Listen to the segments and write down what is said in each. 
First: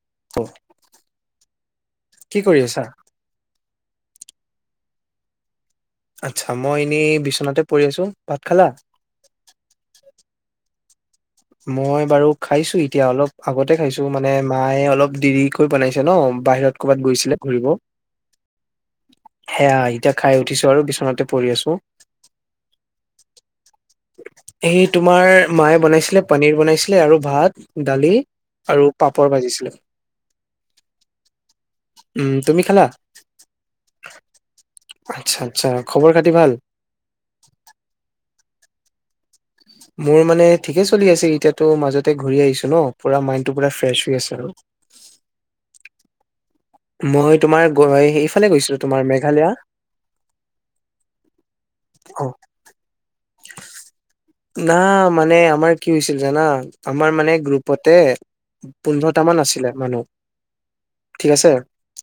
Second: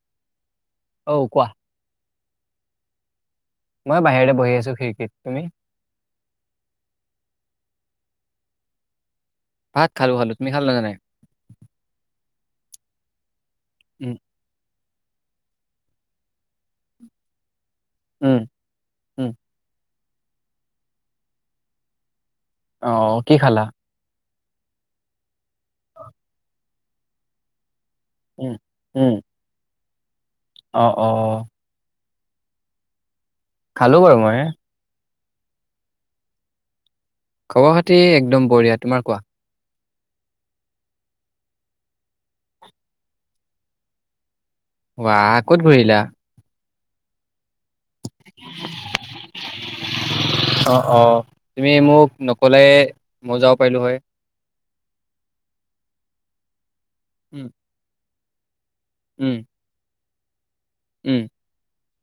[inaudible] অ', কোৱা। কি কৰি আছা? মই বাহিৰতে বহি আছো খিৰিকীত, তুমি? আচ্ছা, মই এনেই বিচনাতে পৰি আছোঁ, ভাত খালা? ভাত [inaudible] মই বাৰু খাইছো এতিয়া অলপ আগতে খাইছো, উম মানে মায়ে অল অলপ দেৰিকৈ বনাইছে ন, বাহিৰত ক'ৰবাত গৈছিলে ঘূৰিব উম, উম সেয়া এতিয়া খাই উঠিছো আৰু, বিচনাতে পৰি আছোঁ অ', কি খালা? সেই তোমাৰ মায়ে বনাইছিলে, পনীৰ বনাইছিলে আৰু ভাত দালি উম আৰু উম পাপৰ ভাজিছিলে। অ, অ' উম, তুমি খালা? খালো বাৰু মইে আচ্ছা আচ্ছা খবৰ খতি ভাল খবৰ খাতি একদম বঢ়িয়া, তোমাৰ কোৱা? মোৰ মানে ঠিকে চলি আছে এতিয়াাতো মাজতে ঘূৰি আহিছো ন পুৰা মাইণ্ডটো পুৰা ফ্ৰেছ হৈ আছে আৰু কত ঘৰিলা মই তোমাৰ এইফালে গৈছিলো তোমাৰ মেঘালয়া অ অ অ' মজাও পাইলো হয় না মানে আমাৰ কি হৈছিল জানা আমাৰ মানে উম গ্ৰুপতে পোন্ধৰটা মান উম আছিলে মানুহ উম ঠিক আছে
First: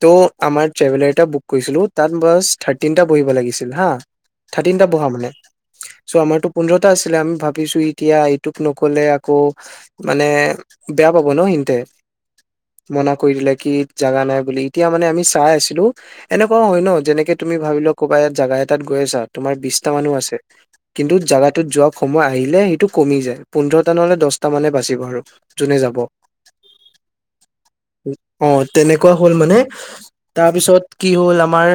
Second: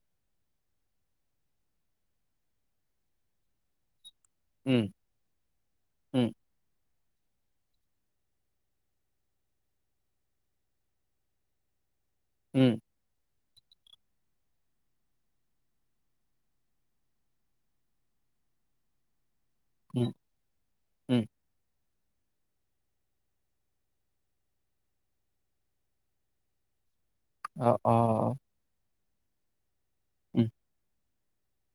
ত' আমাৰ ট্ৰেভেলাৰ এটা বুক কৰিছিলো তাত বাছ থাৰ্টিনটা বহিব লাগিছিল হা উম থাৰ্টিনটা বহা মানে চ' উম আৰটো পোন্ধ আছিলে আমি ভাবিছো এতিয়া এইটোক নকলে আকৌ মানে বেয়া পাব ন সিতে উম মনা কৰি লাগ কি জাগা নাই বুলি এতিয়া মানে আমি চাই আছিলো, এনেকুৱও হয় ন'যেনেকে তুমি ভাবিলোৱা ক'বাত জাগা এটাত গৈ আছা। তোমাৰ বিচটা উম মানুহ আছে। কিন্তু উম জোগাটোত যোৱা। সময় আহিলে সেইটো কমি যায়, পোন্ধৰটা নহ'লে দহটা মানে বাচিব আৰু যোনে যাব। অ' অ' কোৱা হ'ল মানে। উম তাৰপিছত। কি হ'ল আমাৰ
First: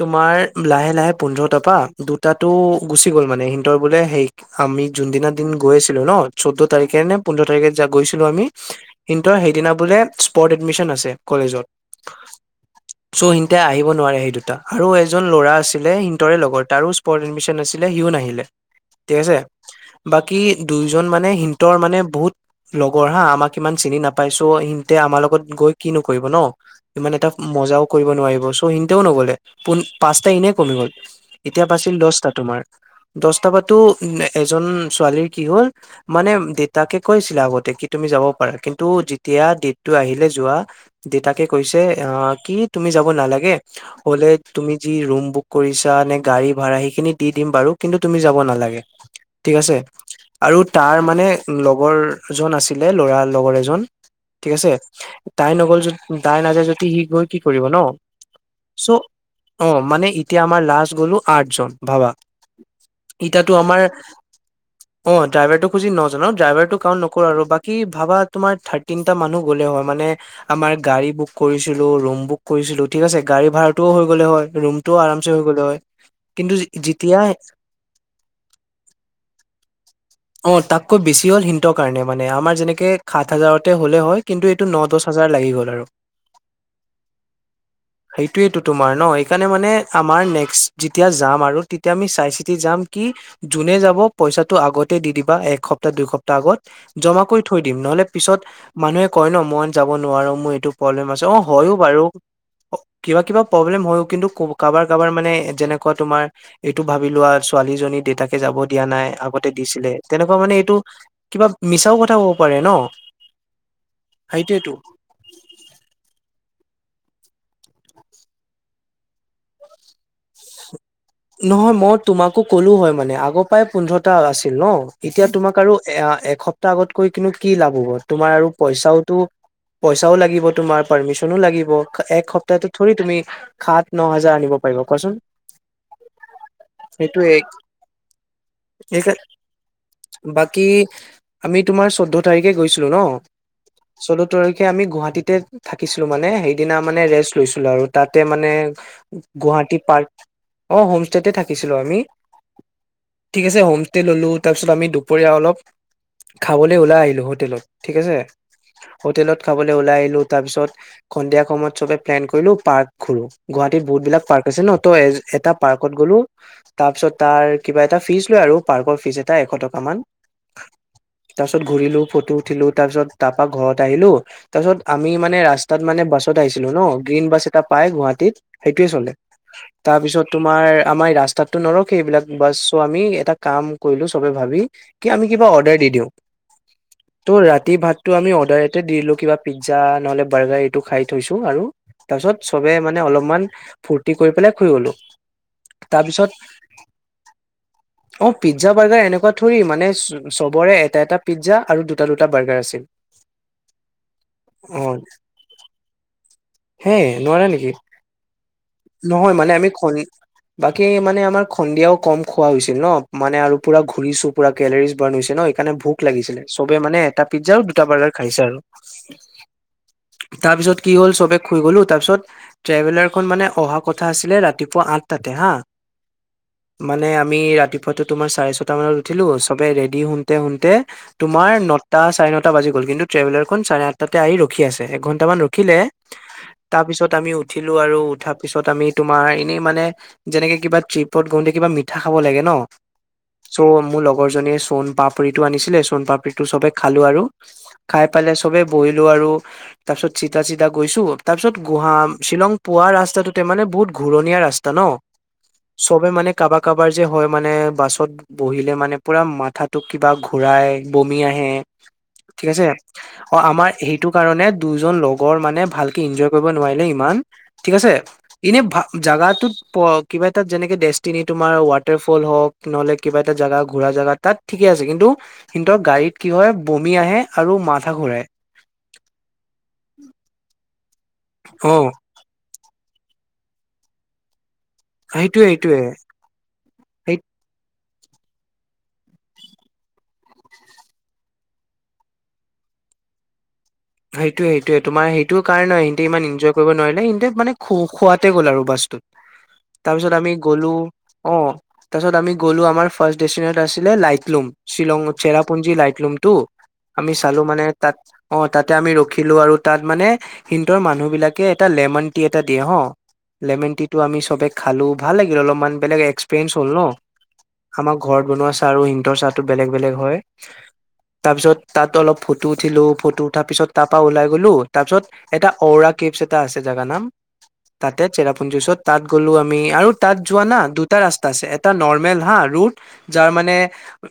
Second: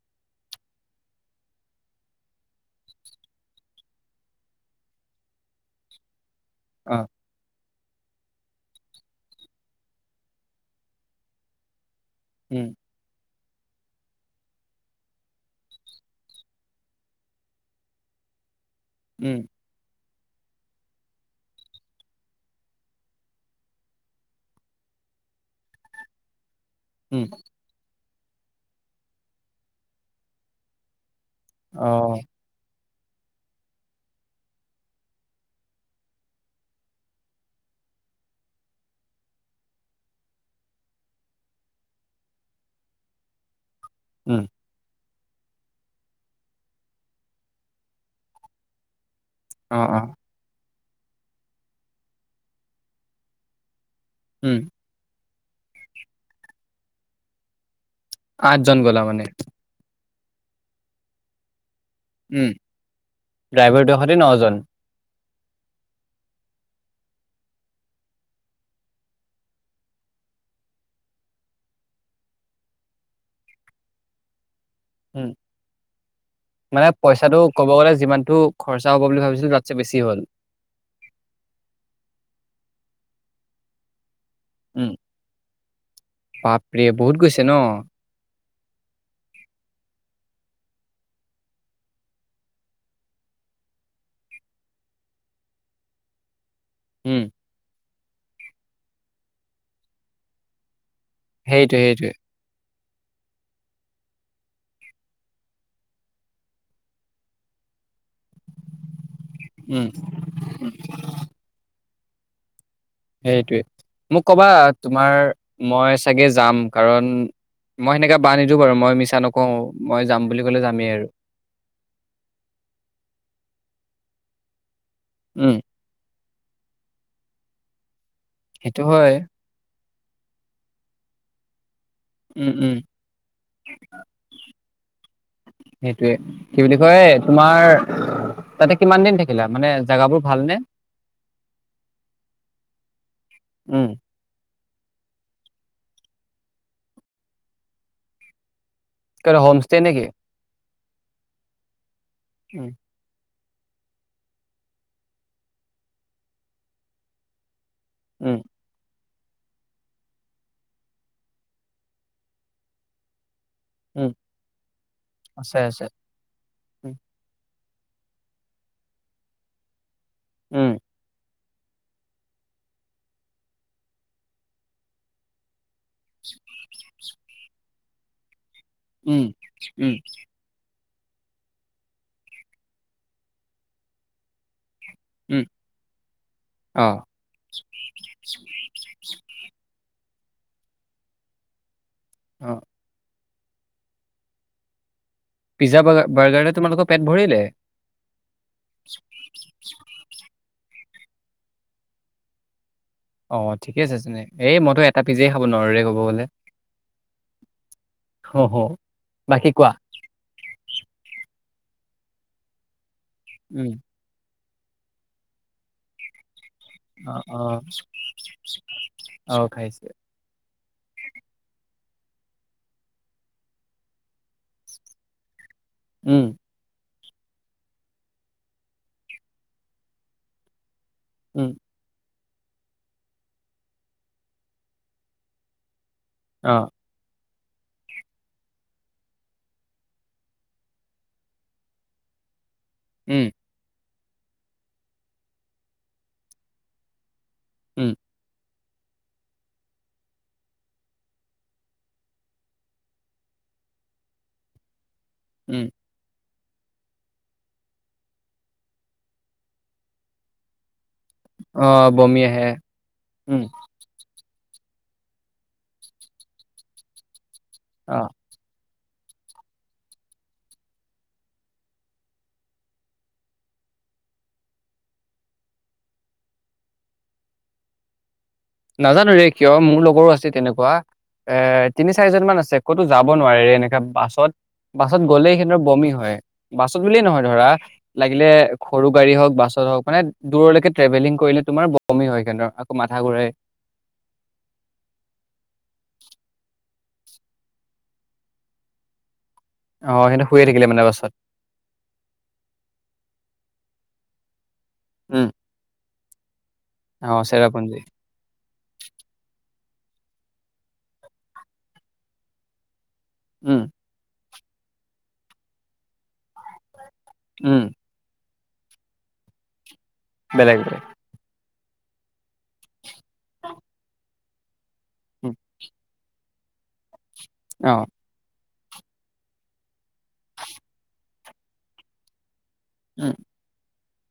তোমাৰ লাহে- লাহে পোন্ধৰ টাপা দুটা টো। গুচি গ'ল মানে, সিহতৰ বোলে সেই আমি যোনদিনা দিন গৈ আছিলো ন' চৈধ্য অ তাৰিখে নে পোন্ধৰ তাৰিখে। গৈছিলো আমি, কিন্তু সেইদিনা বোলে স্পৰ্ট এডমিশন আছে কলেজত। উম [inaudible] এতিয়া আহিব নোৱাৰে সেই দুটা আৰু এজন ল'ৰা আছিলে সিহতৰে লগৰ, তাৰো স্পন ইংলিছ নাছিলে, সিও নাহিলে ঠিক আছে। উম বাকী দুয়োজন মানে সিহতৰ মানে বহুত লগৰ হা, আমাক ইমান চিনি নাপাই চও সিহঁতে আমাৰ লগত গৈ কিনো কৰিব নহ সি‌ মানে উম তাক মজাওক কৰিব নোৱাৰিব ছও সিহঁতেও নগলে, পোন পাঁচটা ইনে কমি গল। এতিয়া অ বাজিল দছটা দছটা বাতো এজন ছোৱালীৰ কি হ'ল মানে দেউতাকে কৈছিলে, আগতে কি তুমি যাব পাৰা, কিন্তু যেতিয়া ডেটটো আহিলে যোৱা দেউতাকে কৈছে আহ কি তুমি যাব নালাগে হলে উম তুমি যি ৰুম বুক কৰিছা নে, গাড়ী ভাড়া সেইখিনি দি দিম বাৰু কিন্তু তুমি যাব নালাগে। ঠিক আছে অ অ আৰু তাৰ মানে লগৰজন আছিলে লৰাৰ লগৰ এজন ঠিক উম আছে তাই নগল যদি, তাই নাযায় যদি সি গৈ কি কৰিব নহ আঠজন গলা মানে এতিয়া আমাৰ লাষ্ট গলো আঠজন ভাব উম, ড্ৰাইভাৰটো সতে নজন। অ ড্ৰাইভাৰটো খুজি নজন ড্ৰাইভাৰটো কাউন্ট নকৰো আৰু বাকী ভাবা তোমাৰ থাৰ্টিনটা মানুহ গ'লে হয় মানে আমাৰ গাড়ী বুক কৰিছিলো ৰুম বুক কৰিছিলো ঠিক আছে গাড়ী ভাৰাটোও হৈ গ'লে হয় ৰুম টোও উম আৰামছে হৈ গ'লে হয় কিন্তু মানে যেতিয়া পইচাটো ক'ব গ'লে যিমানটো খৰচা হ'ব বুলি ভাবিছিলো তাতছে বেছি হ'ল। অ তাতকৈ বেছি হ'ল হিন্টৰ কাৰণে মানে আমাৰ যেনেকে সাত হাজাৰতে হ'লে হয়। কিন্তু এইটো ন উম, দচ হাজাৰ লাগি গল আৰু বাপৰে বহুত গৈছে ন? সেইটোৱেইটো তোমাৰ ন সেইকাৰণে মানে আমাৰ নেক্স যেতিয়া যাম আৰু তেতিয়া আমি চাই চিতি যাম কি যোনে যাব পইচাটো আগতে দি দিবা একসপ্তাহ দুইসপ্তাহ আগত। জমা উম, কৰি থৈ দিম নহলে। পিছত মানুহে কয় ন মই যাব নোৱাৰো মোৰ এইটো প্ৰব্লেম আছে অ' হয়ো সেইটোৱে বাৰু। সেইটোৱে কিবা-কিবা প্ৰব্লেম হয়ও কিন্তু ক'ব কাবাৰ-কাবাৰ মানে যেনেকুৱা তোমাৰ। এইটো ভাবি লোৱা ছোৱীজনী দেতাকে যাব। দিয়া নাই আগতে উম, দিছিলে তেনেকুৱা মানে এইটো কিবা মিছাও কথা। হব পাৰে ন। সেইটোৱে মোক কবা সেইটোয়েতো তোমাৰ মই চাগে যাম। কাৰণ মই সেনেকৈ বা নিদিও বাৰু মই মিছা নকওঁ মই যাম বুলি ক'লে যামেই আৰু নহয় মই তোমাকো কলো হয় মানে আগৰ পাই পোন্ধৰটা আছিল ন। এতিয়া তোমাক উম, আৰু এ এক এসপ্তাহ আগতকৈ কিন্তু কি লাভ হ'ব। তোমাৰ আৰু সেইটো হয়। পইচাওতো পইচাও লাগিব তোমাৰ পাৰ্মিশনো লাগিব। এক উম, সপ্তাহটো উম, থৰি তুমি সাত ন' হাজাৰ আনিব পাৰিব কোৱাচোন। কি বুলি কয় সেইটোয়ে তোমাৰ তাতে কিমান সেইকা দিন থাকিলা মানে জেগাবোৰ ভালনে বাকী আমি তোমাৰ চৈধ্য তাৰিখে উম। কে আমি গুৱাহাটীতে থাকিছিলো মানে সেইদিনা মানে ৰেষ্ট লৈছিলো আৰু তাতে মানে হোম ষ্টে গুৱাহাটী নেকি? পাৰ্ক অ' হোম ষ্টেতে থাকিছিলো আমি। উম, ঠিক আছে হোম ষ্টে ললো তাৰপিছত আমি দুপৰীয়া অলপ খাবলৈ ওলাই আহিলো হোটেলত। ঠিক আছে। উম, হোটেলত খাবলৈ ওলাই আহিলো তাৰ পিছত সন্ধিয়া সময়ত সবে প্লেন কৰিলো পাৰ্ক ঘুৰো। গুৱাহাটীত বহুত উম, বিলাক পাৰ্ক আছে ন ত এ এটা আছে আছে পাৰ্কত গ'লো উম, তাৰপিছত তাত এ কিবা‌ এটা‌ ফিছ লৈ আৰু পাৰ্ক ফিছ এটা এশ টকা মান। উম তাৰ পিছত ঘূৰিলো ফটো উঠিলো তাৰপিছত তাৰপা ঘৰত আহিলো তাৰ পিছত আমি মানে ৰাস্ত তাত মানে বাছত আহিছিলো ন গ্ৰীণ বাছ এটা। পায় গুৱাহাটীত। সেইটোৱে চলে। উম, উম, তাৰ পিছত তোমাৰ আমাৰ ৰাস্তাতটো নৰখে সেইবিলাক বাছ চো আমি এটা কাম কৰিলো চবে ভাবি কি আমি উম, কিবা অৰ্ডাৰ দি দিওঁ, অ'। ত' ৰাতি ভাতটো আমি অৰ্ডাৰ এতে দি দিলো কিবা পিজ্জা নহলে বাৰ্গাৰ এইটো খাই থৈছো আৰু তাৰপিছত অ চবে মানে অলপমান ফূৰ্তি কৰি পেলাই শুই গ'লো। পিজ্জা বাৰ্গাৰ তাৰপিছত বাৰ্গাৰে তোমালোকৰ পেট ভৰিলে অ', পিজ্জা বাৰ্গাৰ এনেকুৱা থৰি মানে চবৰে এটা এটা পিজ্জা আৰু দুটা দুটা বাৰ্গাৰ আছিল। অ', ঠিকে আছে তেনে এই মইতো অ এটা পিজ্জাই খাব নোৱাৰোৰে কব গলে। হে নোৱাৰা নেকি হ হ [unintelligible] বাকী কোৱা? বাকী মানে আমাক সন্ধিয়াও কম খোৱা হৈছিল ন। মানে আৰু উম পুৰা ঘূৰিছো। পোৰা কেলেৰিজ বাৰ্ণ হৈছে ন সেইকাৰে ভোক লাগিছিলে। চবে মানে অ এটা অ পিজ্জা দুটা বাৰ্গাৰ খাইছে আৰু। অ খাইছে তাৰপিছত কি হ'ল চবে খুই গ'লো তাৰ পিছত ট্ৰেভেলাৰ খন মানে অহা কথা আছে ছিলে ৰাতিপুৱা আঠটাতে হা। উম। মানে আমি ৰাতিপুৱাটো তোমাৰ চাৰে ছটা মানত উঠিলো, ছবে ৰেডি হুণ্টে হুণ্টে তোমাৰ উম নটা চাৰে নটা টা বাজি গ'ল কিন্তু ট্ৰভেলাৰখন চাৰে আঠটাতে আহি ৰখি আছে, এঘণ্টামান ৰখিলে অ তাৰ পিছত আমি উঠ উঠিলোঁ আৰু উঠাৰ পিছত আমি তোমাৰ এনেই মানে যেনেকে কিবা ট্ৰিপত গওঁতে কিবা মিঠা খাব লাগে ন। উম চ মু লগ লগৰজনীয়ে চণ পাপুৰিটো আনিছিলে চণ পাপৰি টো চবে খালো আৰু। উম খাই পালে চবে বহিলো আৰু তাৰ পিছত চিতা চিদা গৈছো তাৰ পিছ গহা শ্বিলং পোৱা ৰাস্তাটোতে মানে বহুত ঘূৰণীয়া ৰাস্তা ন। উম চবে মানে কাৰবাৰ কাৰবাৰ যে হয় মানে বাছত বহিলে মানে পুৰা মাথাতোক কিবা ঘূৰাই। বমি আহে অ বমি আহে ঠিক আছে অ' উম আমাৰ সেইটো কাৰণে দুজন লগৰ মানে ভালকে এনজয় কৰিব নোৱাৰিলে ইমান ঠিক আছে অ ইনে ভ জাগাটোত প কিবা এটাত যেনেকে ডেষ্টিনি তোমাৰ ৱাটাৰফল হওক নহলে কিবা এটা জাগা ঘুৰা জেগা তাত ঠিকে আছে কিন্তু, কিন্তু গাড়ীত কি হয় বমি আহে আৰু মাথা ঘুৰাই। নাজানো ৰে কিয় মোৰ লগৰো আছে তেনেকুৱা এ অ তিনি চাৰিজন মান আছে। কতো যাব নোৱাৰি এনেকা বাছত। বাছত গ'লেই সেইটোয়ে সেতৰ সেইটোয়ে বমি হয় বাছত বুলিয়ে সেই নহয় ধৰা। লাগিলে সৰু গাড়ী হওক বাছত হওক মানে দূৰলৈকে ট্ৰেভেলিং কৰিলে তোমাৰ বমি হয় কিনে আকৌ মাথা ঘূৰাই। সেইটোয়ে সেইটোয়ে তোমাৰ সেইটো কাৰণ হয় সিহতে ইমান ইনজয় কৰিব নোৱাৰি। মানে ইনটাইম মানে খু খুৱাতে গ'ল আৰু বাছটোত। অ তাৰপিছত সিহঁতে আমি শুয়ে থাকিলে গ'লো মানে বাছত অহ তাৰপিছত আমি গ'লো আমাৰ ফাৰ্ষ্টডিচেনত। আছিলে লাইকলুম। চিলংত উম চেৰাপুঞ্জী লাইটলুম। তো। অ আমি চালো মানে চেৰাপুঞ্জী তাত অহ। আমি ৰখিলো আৰু তাত মানে সিন্তৰ মানুহ বিলাকে এটা লেমন টি এটা দিয়ে হ। উম লেমেন টি টো আমি চবে। খালো ভাল লাগিল অলপমান বেলেগ এক্সপিৰিয়েঞ্চ হ'ল ন। উম আমাৰ ঘৰত। বনোৱা চাহ আৰু সিন্তৰ চাহতো বেলেগ। বেলেগ হয়, বেলেগ বেলেগ তাৰপিছত। তাত অলপ ফটো উঠিলো ফটো। তাৰ পিছত তাৰ পৰা ওলাই গ'লো। তাৰপিছত উম এটা ওৰা কিপচ্। কটা আছে জানা না। অ তাকে চেৰা। পিছত তাত গ'লো আমি আৰু তাত যোৱা না দুটা ৰাস্তা আছে এটা নৰ্মেল হাড। ৰোট উম যাৰ মানে।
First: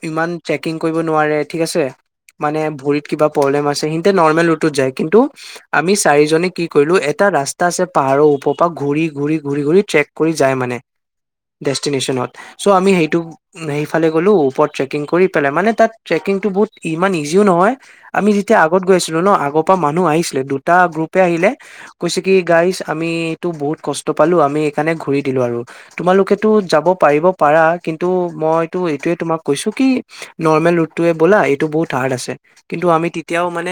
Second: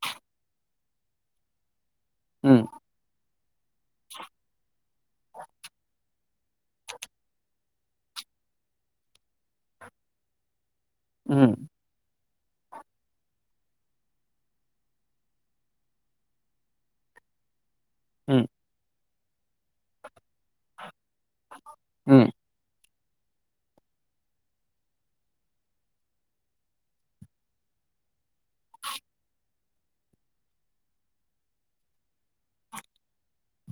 ইমান চেকিং কৰিব নোৱাৰে ঠিক আছে। উম মানে ভৰিত কিবা। প্ৰব্লেম আছে। এতে নৰ্মেল ৰুতটোত যায় কিন্তু আমি চাৰিজনে কি কৰিলো এটা ৰাস্তা আছে পাহাৰৰ ওপৰ পৰা ঘূৰি ঘূৰি ঘূৰি ঘূৰি ট্ৰেক কৰি যায় মানে। উম ডেষ্টিনিচনত। চ' আমি সেইটো সেইফালে গ'লো ওপৰত ট্ৰেকিং কৰি পেলাই মানে তাত ট্ৰেকিংটো বহুত ইমান ইজিও নহয়। আমি উম যেতিয়া আব। ছিলো ন আগৰ পৰা মানুহ আহিছিলে দুটা গ্ৰুপে আহিলে। কৈছে উম কি গাড়ী। আমিটো বহুত কষ্ট পালো আমি এইকাৰণে ঘুৰি দিলো আৰু তোমালোকেতো যাব পাৰিব পাৰা কিন্তু মইতো এইটোয়ে তোমাক কৈছো কি নৰ্মেল ৰুটোৱে ব'লা এইটো বহুত হাৰ্ড আছে কিন্তু আমি এতিয়াও মানে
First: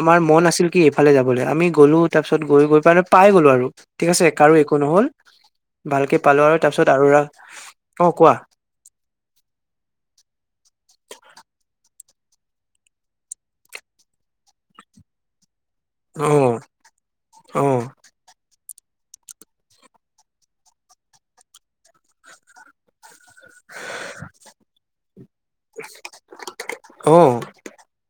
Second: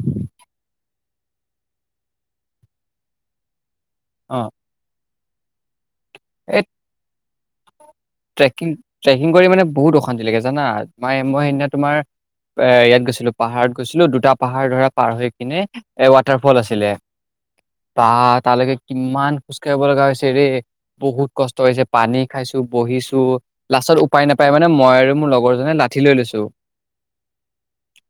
আমাৰ মন আছিল কি এইফালে যাবলৈ আমি গ'লো তাৰপিছত গৈ গৈ পাই পাই গ'লো আৰু ঠিক আছে অ কাৰো একো নহল। ভালকে পালোঁ এই আৰু তাৰপিছত আৰু ট্ৰেকিং ট্ৰেকিং কৰি মানে বহুত অশান্তি লাগে জানা মায় মই সেইদিনা তোমাৰ এ ইয়াত গৈছিলো পাহাৰত গৈছিলো দুটা পাহাৰ ধৰা পাৰ হৈ কিনে, এ অ ৱাটাৰ ফল আছিলে অ বা তালৈকে কিমান খোজ কাঢ়িব লগা হৈছে ৰে বহুত কষ্ট হৈছে পানী খাইছো। বহিছো। লাষ্টত উপায় নাপায় মানে মই আৰু মোৰ লগৰজনে লাঠি লৈ লৈছো অ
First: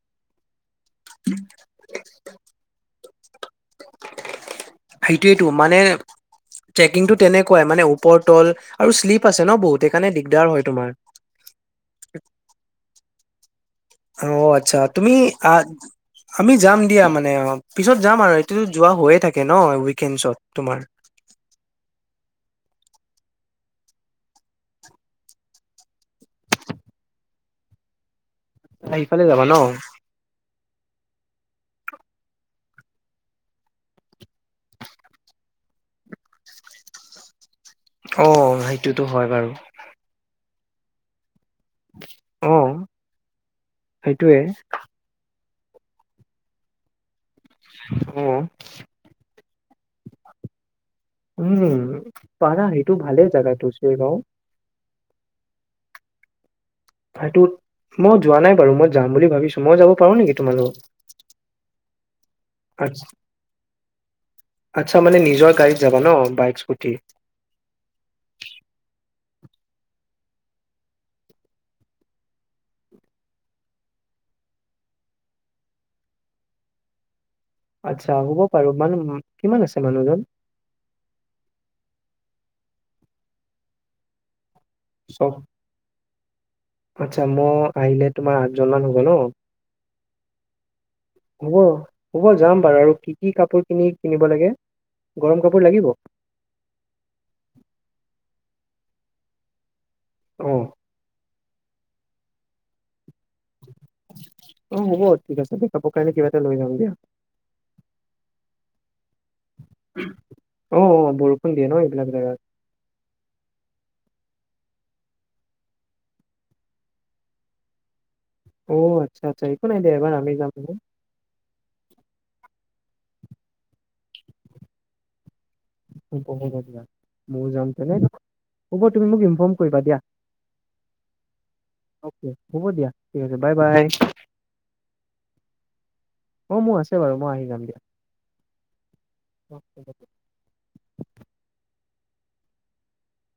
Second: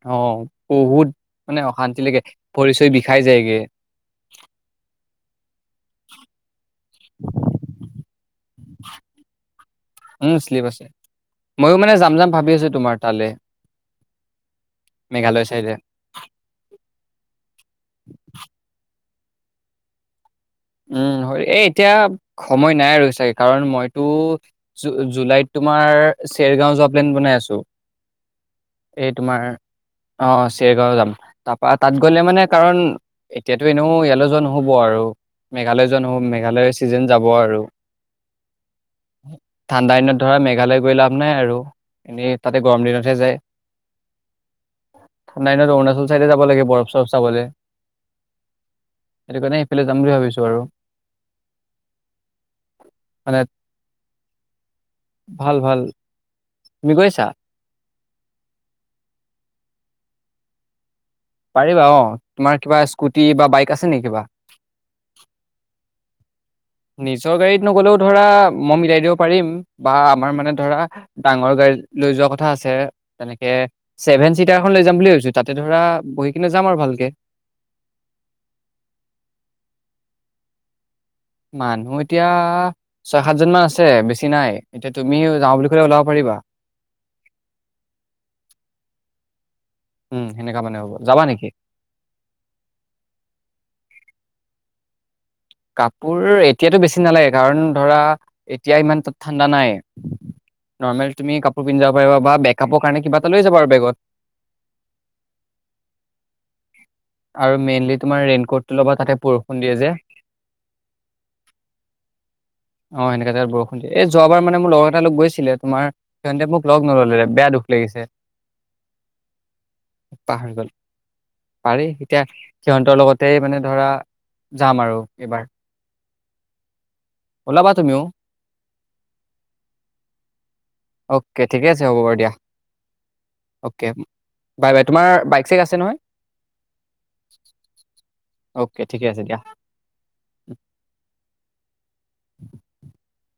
অহ, বহুত মানে অশান্তি লাগে পৰিচয় দি খাই যায়গে। সেইটোৱে মানে টেকিংটো তেনেকুৱাই মানে ওপৰত আৰু শ্লিপ আছে ন বহুত। সেইকাৰণে উম দিগদাৰ হয় শ্লিপ আছে, তোমাৰ ময়ো মানে যাম- যাম ভাবি আছো তোমাৰ তালে। অ আচ্ছা, তুমি মেঘালয় চাইডে। আমি যাম দিয়া মানে অ পিছত যাম আৰু এতিটোতো যোৱা হৈয়ে থাকে কেনো উইকেণ্ডছত তোমাৰ উম হয় এ এতিয়া সময় নাই আৰু কাৰণ মইতো জুলাইত তোমাৰ চেৰগাও যোৱা প্লেন বনাই আছো ইফালে যাবা ন? ডেৰগাঁও যাম তাৰপা তাত গ'লে মানে কাৰণ এতিয়াতো এনেও ইয়ালৈ যোৱা নহ'ব আৰু। মেঘালয় যোৱা নহব, মেঘালয়ৰ ছিজন যাব আৰু অ' সেইটোতো হয় বাৰু। মেঘালৈ গৈ লাভ নাই আৰু এনেই অ তাতে গৰম দিনতহে যায়। সেইটোয়ে কোনোবা এদিনত অৰুাচল চাইডে যাব লাগে বৰফ- চৰফ চাবলৈ। অ'। সেইটো কাৰণে এইফালে যাম বুলি ভাবিছোঁ আৰু। উম, পাৰা সেইটো ভালে মানে জাগাটো শ্বেৰগাঁও। ভাল - ভাল। তুমি গৈছা? সেইটোত মই যোৱা নাই বাৰু, মই যাম বুলি ভাবিছো। মই যাব পাৰো নেকি? তোমালোক পাৰিবা অ, তোমাৰ কিবা স্কুটি বা বাইক আছে নেকি কিবা? আচ্ছা মানে নিজৰ গাড়ীত যাবা ন বাইক স্কুটি নিজৰ গাড়ীত নগলেও ধৰা মই মিলাই দিব পাৰিম। বা আমাৰ মানে ধৰা ডাঙৰ গাড়ী লৈ যোৱা কথা আছে, তেনেকে ছেভেন চিটাৰখন লৈ যাম বুলি ভাবিছো, তাতে ধৰা বহি কিনে যাম আৰু ভালকে। আচ্ছা হ'ব পাৰে, মানু, কিমান আছে মানুহজন? মানুহ এতিয়া ছয- সাতজন মান আছে, বেছি নাই। এতিয়া তুমি [unintelligible] যাওঁ বুলি ক'লে ওলাব পাৰিবা আচ্ছা মই আহিলে তোমাৰ আঁঠজন মান হ [inaudible] উম সেনেকা মানে হ'ব যাবা নেকি হ'ব, হ'ব যাম বাৰু, আৰু কি কি কাপোৰ কিনি কিনিব লাগে গৰম লাগিব কাপোৰ এতিয়াতো বেছি নালাগে, কাৰণ ধৰা এতিয়া ইমান তাত ঠাণ্ডা নাই। অঁ নৰ্মেল তুমি কাপোৰ পিন্ধা বা বেকআপৰ কাৰণে কিবা তে লৈ যাবা আৰু বেগত। অঁ হ'ব ঠিক আছে দেই কাপোৰ কাৰণে কিবা এটা লৈ যাম দিয়া আৰু মেইনলি তোমাৰ ৰেইন কোটটো ল'বা তাতে বৰষুণ দিয়ে যে। অঁ অঁ বৰষুণ দিয়ে ন এইবিলাক জেগাত অ, এনেকা জেগাত বৰষুণ দিয়ে। এই যোৱা তবাৰ মানে মোৰ লগ এটা লগ গৈছিলে, তোমাৰ সিহঁতে মোক লগ নল'লে, বেয়া দুখ লাগিছে। অ', আচ্ছা, আচ্ছা, একো নাই দিয়া, এইবাৰ আমি যাম পাহৰি গ'ল ন'। পাৰি এতিয়া সিহঁতৰ লগতেই মানে ধৰা যাম আৰু। এইবাৰ। [unintelligible] ময়ো যাম, ওলাবা তেনে তুমিও হ'ব তুমি মোক ইনফৰ্ম কৰিবা দিয়া। অ'কে ঠিকে আছে হ'ব বাৰু অ'কে দিয়া হ'ব দিয়া ঠিক আছে বাই বাই অ'কে বাই, বাই তোমাৰ বাইক চেক আছে নহয়? অঁ মোৰ আছে বাৰু মই আহি যাম দিয়া অ'কে। ঠিকে আছে দিয়া। [inaudible]